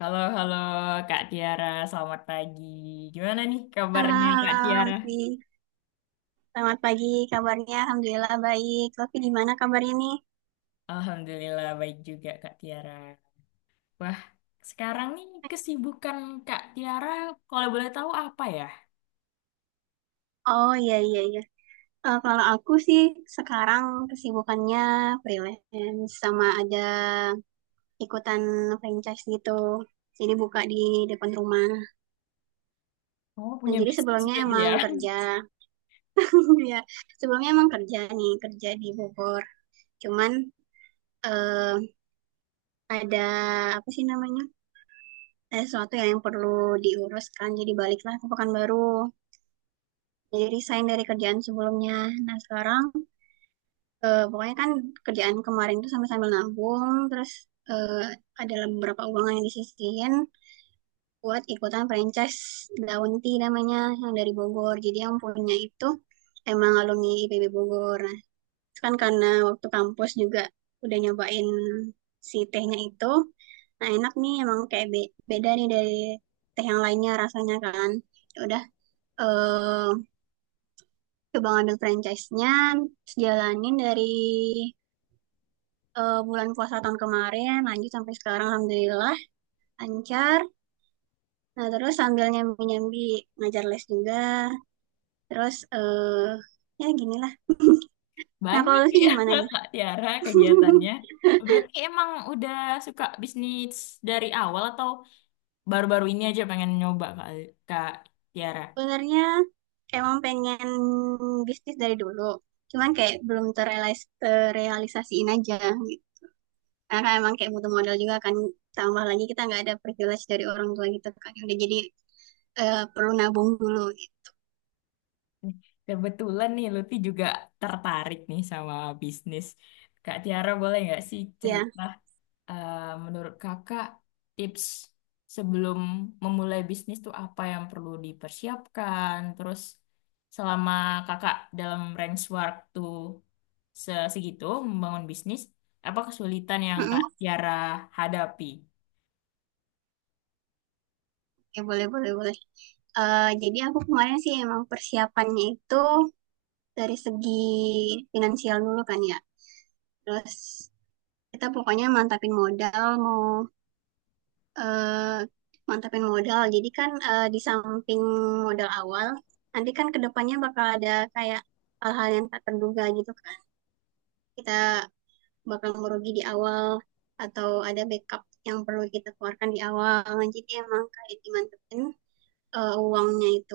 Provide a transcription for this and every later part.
Halo, halo Kak Tiara, selamat pagi. Gimana nih Halo, kabarnya Kak halo, Tiara? Lofi. Selamat pagi, kabarnya Alhamdulillah baik. Lofi, gimana kabarnya nih? Alhamdulillah baik juga Kak Tiara. Wah, sekarang nih kesibukan Kak Tiara kalau boleh tahu apa ya? Oh, iya, iya, iya. Kalau aku sih sekarang kesibukannya freelance sama ada ikutan franchise gitu. Jadi buka di depan rumah. Oh, Nah, punya jadi bisnis sebelumnya berarti emang ya? kerja. Ya, sebelumnya emang kerja nih, kerja di Bogor. Cuman eh ada apa sih namanya? Ada sesuatu yang perlu diuruskan. Jadi baliklah ke Pekanbaru. Jadi resign dari kerjaan sebelumnya. Nah sekarang pokoknya kan kerjaan kemarin tuh sambil-sambil nabung, terus eh, ada beberapa uang yang disisihin buat ikutan franchise Daun Tea namanya yang dari Bogor. Jadi yang punya itu emang alumni IPB Bogor. Nah, itu kan karena waktu kampus juga udah nyobain si tehnya itu. Nah enak nih emang kayak beda nih dari teh yang lainnya rasanya kan. Ya udah eh, coba ngambil franchise-nya, terus jalanin dari bulan puasa tahun kemarin, lanjut sampai sekarang Alhamdulillah, lancar. Nah, terus sambil nyambi-nyambi ngajar les juga, terus ya ginilah. Nah, kalau Banyak Lutfi ya gimana nih? Kak Tiara kegiatannya. Berarti emang udah suka bisnis dari awal atau baru-baru ini aja pengen nyoba Kak, Kak Tiara? Sebenarnya emang pengen bisnis dari dulu, cuman kayak belum terrealisasiin aja. Karena emang kayak butuh modal juga kan. Tambah lagi kita nggak ada privilege dari orang tua gitu kan. Udah jadi perlu nabung dulu. Gitu. Nih, kebetulan nih Lutfi juga tertarik nih sama bisnis. Kak Tiara boleh nggak sih Ya, cerita eh, menurut kakak tips sebelum memulai bisnis tuh apa yang perlu dipersiapkan? Terus selama kakak dalam range waktu segitu membangun bisnis, apa kesulitan yang Kak mm-mm. Tiara hadapi? Ya, boleh boleh boleh. Jadi aku kemarin sih emang persiapannya itu dari segi finansial dulu kan ya. Terus kita pokoknya mantapin modal mau mantapin modal. Jadi kan di samping modal awal, nanti kan kedepannya bakal ada kayak hal-hal yang tak terduga gitu kan. Kita bakal merugi di awal atau ada backup yang perlu kita keluarkan di awal. Jadi emang kayak dimantepin uangnya itu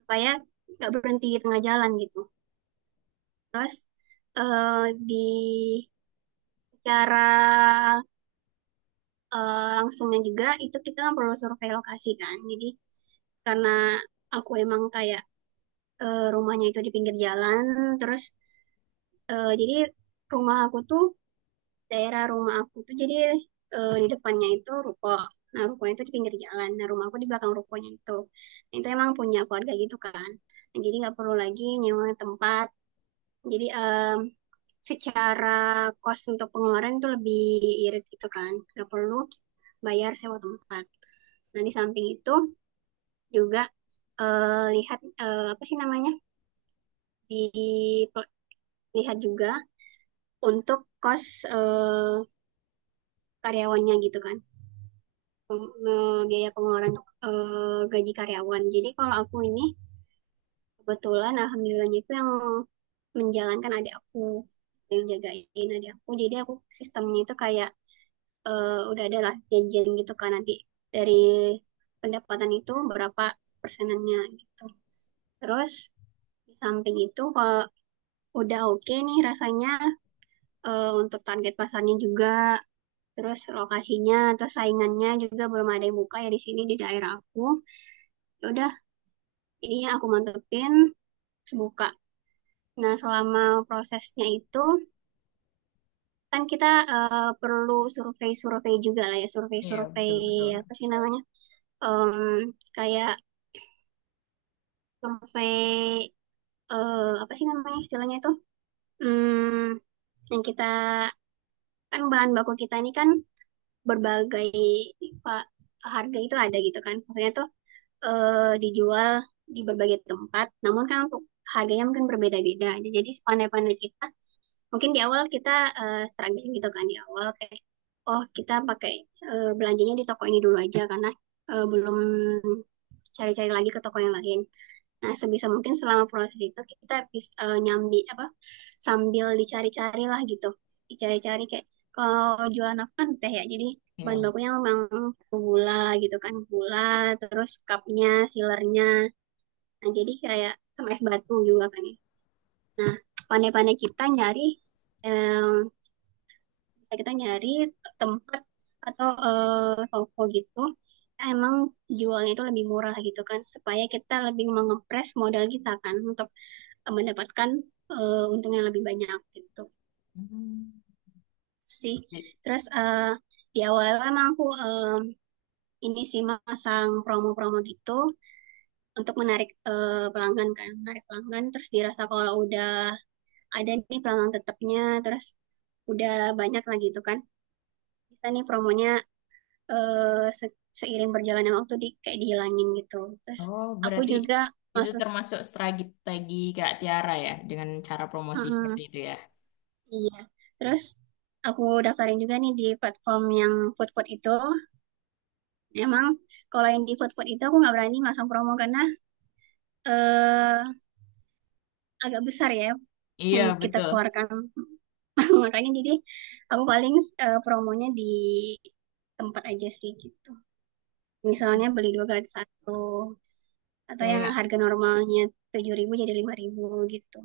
supaya nggak berhenti di tengah jalan gitu. Terus eh, di cara langsungnya juga itu kita kan perlu survei lokasi kan. Jadi karena aku emang kayak rumahnya itu di pinggir jalan, terus jadi rumah aku tuh daerah rumah aku tuh jadi di depannya itu ruko. Nah, rukonya itu di pinggir jalan. Nah, rumah aku di belakang rukonya itu. Nah, itu emang punya keluarga gitu kan. Nah, jadi nggak perlu lagi nyewa tempat. Jadi secara kos untuk pengeluaran itu lebih irit gitu kan. Nggak perlu bayar sewa tempat. Nah, di samping itu juga lihat apa sih namanya? Di lihat juga untuk kos eh, karyawannya gitu kan. Biaya pengeluaran gaji karyawan. Jadi kalau aku ini kebetulan alhamdulillahnya itu yang menjalankan adik aku yang jagain adik aku. Jadi aku sistemnya itu kayak udah ada lah janjian gitu kan nanti dari pendapatan itu berapa persenannya gitu. Terus di samping itu kalau udah oke okay nih rasanya untuk target pasarnya juga terus lokasinya terus saingannya juga belum ada yang buka ya di sini di daerah aku ya udah ini aku mantepin buka. Nah, selama prosesnya itu kan kita perlu survei-survei juga lah ya, Iya, survei-survei betul betul. apa sih namanya? Kayak survei apa sih namanya istilahnya itu? Hmm, yang kita kan bahan baku kita ini kan berbagai pak harga itu ada gitu kan. Maksudnya tuh dijual di berbagai tempat, namun kan untuk harganya mungkin berbeda-beda. Jadi sepandai-pandai kita mungkin di awal kita struggling gitu kan di awal kayak oh kita pakai belanjanya di toko ini dulu aja karena belum cari-cari lagi ke toko yang lain. Nah, sebisa mungkin selama proses itu kita bisa nyambi apa sambil dicari-cari lah gitu. Dicari-cari kayak kalau jualan apa kan teh ya. Jadi bahan Iya. bakunya memang gula gitu kan. Gula, terus cupnya, sealernya. Nah, jadi kayak sama es batu juga kan ya. Nah, pandai-pandai kita nyari em, kita nyari tempat atau toko gitu emang jualnya itu lebih murah gitu kan supaya kita lebih mengepres modal kita kan untuk mendapatkan untung yang lebih banyak gitu Hmm. sih. Terus di awal emang aku ini sih masang promo-promo gitu untuk menarik pelanggan kan, menarik pelanggan terus dirasa kalau udah ada nih pelanggan tetapnya terus udah banyak lagi itu kan. Bisa nih promonya seiring berjalannya waktu di kayak dihilangin gitu. Terus Oh, aku berarti juga itu masuk, termasuk strategi Kak Tiara ya, dengan cara promosi mm-mm, seperti itu ya. iya. Terus aku daftarin juga nih di platform yang food food itu. Emang kalau yang di food food itu aku nggak berani masang promo karena eh agak besar ya yang Iya, kita betul. keluarkan. Makanya jadi aku paling promonya di tempat aja sih gitu. Misalnya beli dua gratis satu atau yang Kayak harga normalnya 7.000 jadi 5.000 gitu.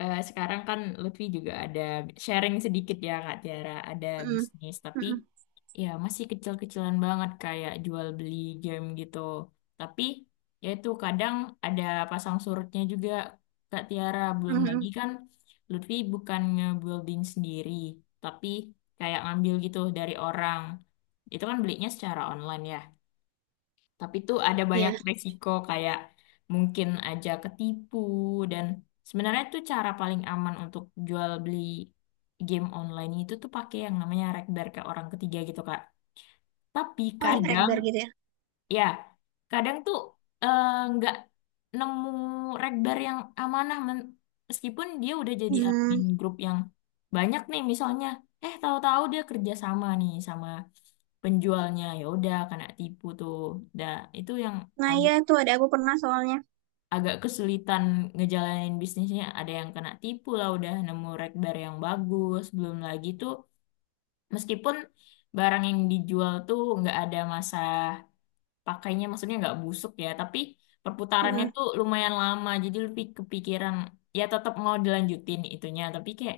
sekarang kan Lutfi juga ada sharing sedikit ya Kak Tiara, ada Mm, bisnis, tapi mm, ya masih kecil-kecilan banget kayak jual beli game gitu. Tapi ya itu kadang ada pasang surutnya juga Kak Tiara, belum mm, lagi mm. kan Lutfi bukan nge-building sendiri, tapi kayak ngambil gitu dari orang. Itu kan belinya secara online ya. Tapi tuh ada banyak Iya. resiko kayak mungkin aja ketipu dan sebenarnya tuh cara paling aman untuk jual beli game online itu tuh pakai yang namanya rekber ke orang ketiga gitu, Kak. Tapi Oh, kadang Rekber gitu ya. ya, kadang tuh eh, nggak nemu regbar yang amanah meskipun dia udah jadi admin Hmm. grup yang banyak nih misalnya, eh, tahu-tahu dia kerja sama nih sama penjualnya ya udah kena tipu tuh. Dah itu yang Nah, iya agak itu ada aku pernah soalnya. agak kesulitan ngejalanin bisnisnya. Ada yang kena tipu lah udah nemu regbar yang bagus, belum lagi tuh meskipun barang yang dijual tuh nggak ada masa pakainya, maksudnya nggak busuk ya, tapi Mm, perputarannya mm, tuh lumayan lama jadi lebih kepikiran. Ya tetap mau dilanjutin itunya, tapi kayak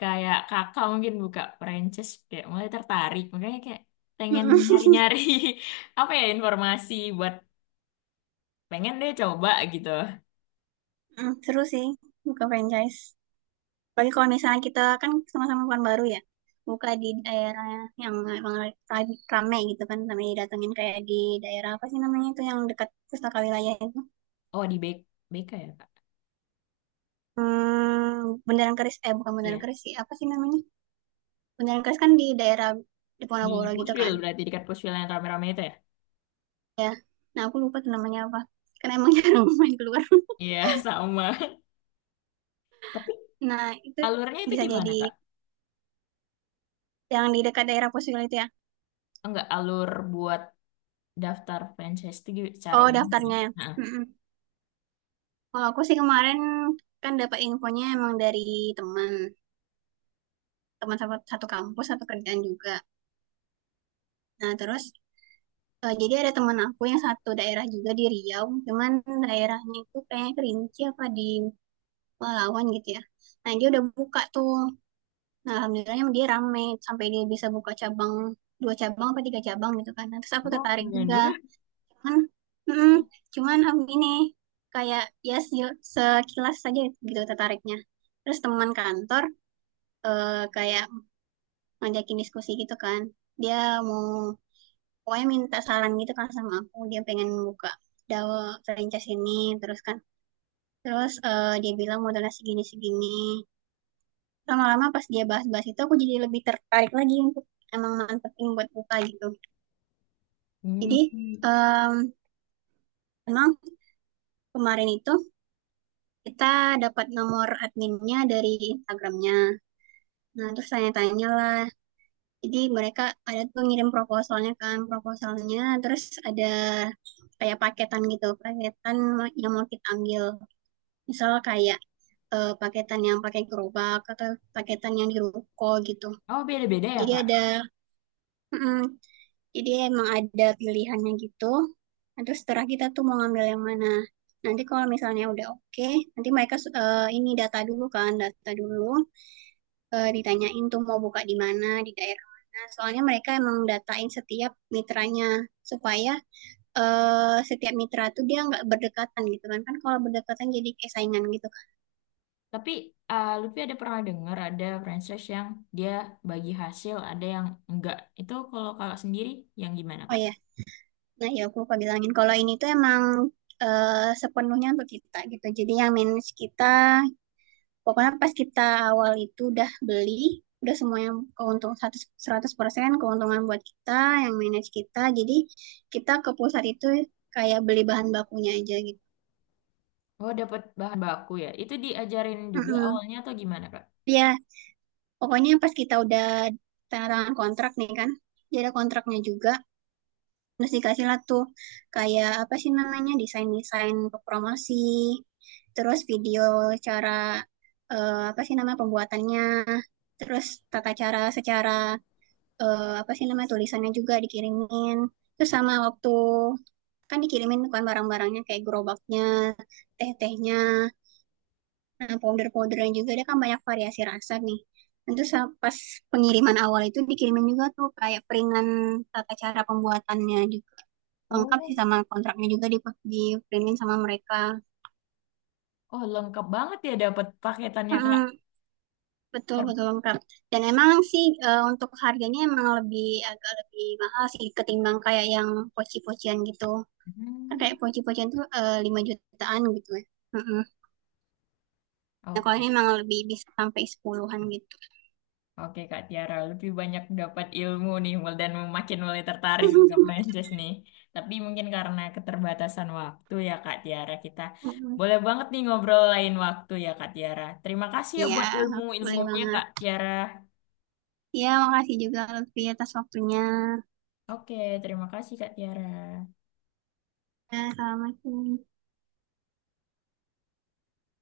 kayak kakak mungkin buka franchise kayak mulai tertarik, makanya kayak pengen mm, nyari-nyari apa ya informasi buat pengen deh coba gitu. mm. Seru sih buka franchise. Bagi kalau misalnya kita kan sama-sama bukan baru ya. Buka di daerah yang emang rame gitu kan sampai didatengin kayak di daerah apa sih namanya itu yang dekat pustaka wilayah itu. Oh di BK, BK ya kak? Hmm, Bundaran Keris eh bukan Bundaran Iya Keris sih, apa sih namanya? Bundaran Keris kan di daerah di di Diponegoro gitu Pushwill kan. berarti dekat Pushwill yang rame-rame itu ya. Ya. Nah, aku lupa tuh namanya apa. Karena emang jarang main keluar. Iya sama. Tapi Nah, itu alurnya itu bisa jadi gimana kak? yang di dekat daerah Posil itu ya. Enggak, alur buat daftar franchise itu secara Oh, umum daftarnya ya. gimana? Mm-mm. Kalau aku sih kemarin kan dapat infonya emang dari teman, teman satu kampus, satu kerjaan juga. Nah, terus jadi ada teman aku yang satu daerah juga di Riau, cuman daerahnya itu kayaknya Kerinci apa di Palawan gitu ya. Nah, dia udah buka tuh. Nah, alhamdulillahnya dia rame sampai dia bisa buka cabang dua cabang apa tiga cabang gitu kan. Nah, terus aku Oh, tertarik keren juga. juga. Cuman, mm, cuman aku ini kayak ya sekilas saja gitu tertariknya. Terus teman kantor kayak ngajakin diskusi gitu kan. Dia mau pokoknya minta saran gitu kan sama aku. Dia pengen buka DAO franchise ini terus kan. Terus dia bilang modalnya segini segini. Lama-lama pas dia bahas-bahas itu aku jadi lebih tertarik lagi untuk emang mantepin buat buka gitu. Hmm. Jadi em, emang kemarin itu kita dapat nomor adminnya dari Instagramnya. Nah, terus tanya-tanya lah. Jadi mereka ada tuh ngirim proposalnya kan, proposalnya. Terus ada kayak paketan gitu, paketan yang mau kita ambil. Misal kayak paketan yang pakai gerobak atau paketan yang di ruko gitu. Oh, beda-beda ya, Jadi ada, Kak. mm, jadi emang ada pilihannya gitu. Nah, terus setelah kita tuh mau ngambil yang mana. Nanti kalau misalnya udah oke, nanti mereka ini data dulu kan, data dulu. Ditanyain tuh mau buka di mana, di daerah mana. Soalnya mereka emang datain setiap mitranya supaya setiap mitra tuh dia nggak berdekatan gitu kan. Kan kalau berdekatan jadi kayak saingan gitu kan. Tapi eh, Lutfi ada pernah dengar ada franchise yang dia bagi hasil, ada yang enggak. Itu kalau Kakak sendiri yang gimana, Oh Kak? ya, nah ya aku lupa bilangin kalau ini tuh emang sepenuhnya untuk kita gitu. Jadi yang manage kita, pokoknya pas kita awal itu udah beli, udah semuanya yang keuntung 100%, 100% keuntungan buat kita, yang manage kita. Jadi kita ke pusat itu kayak beli bahan bakunya aja gitu. Oh, dapat bahan baku ya. Itu diajarin juga Mm-mm. awalnya atau gimana, Kak? Ya, pokoknya pas kita udah tanda tangan kontrak nih kan, jadi ada kontraknya juga, terus dikasih lah tuh kayak apa sih namanya desain-desain untuk promosi, terus video cara apa sih nama pembuatannya, terus tata cara secara apa sih nama tulisannya juga dikirimin, terus sama waktu kan dikirimin bukan barang-barangnya kayak gerobaknya, teh-tehnya. Nah, powder-powderan juga dia kan banyak variasi rasa nih. Pas pengiriman awal itu dikirimin juga tuh kayak peringan tata cara pembuatannya juga. Lengkap Oh, sih sama kontraknya juga diprintin sama mereka. oh lengkap banget ya dapat paketannya, Kak. Mm, betul Per- betul lengkap. Dan emang sih untuk harganya emang lebih agak lebih mahal sih ketimbang kayak yang poci-pocian gitu. Kan kayak Hmm. poci-pocian tuh 5 jutaan gitu ya. Mm-mm. Nah, kalau ini Oke. emang lebih bisa sampai sepuluhan an gitu. Oke Kak Tiara, lebih banyak dapat ilmu nih dan makin mulai tertarik juga Prancis nih. Tapi mungkin karena keterbatasan waktu ya Kak Tiara, kita Mm-mm. boleh banget nih ngobrol lain waktu ya Kak Tiara. Terima kasih ya Iya, buat boleh ilmu-ilmunya banget. Kak Tiara. Iya, makasih juga Lutfi atas waktunya. Oke, terima kasih Kak Tiara. Ya, Assalamualaikum.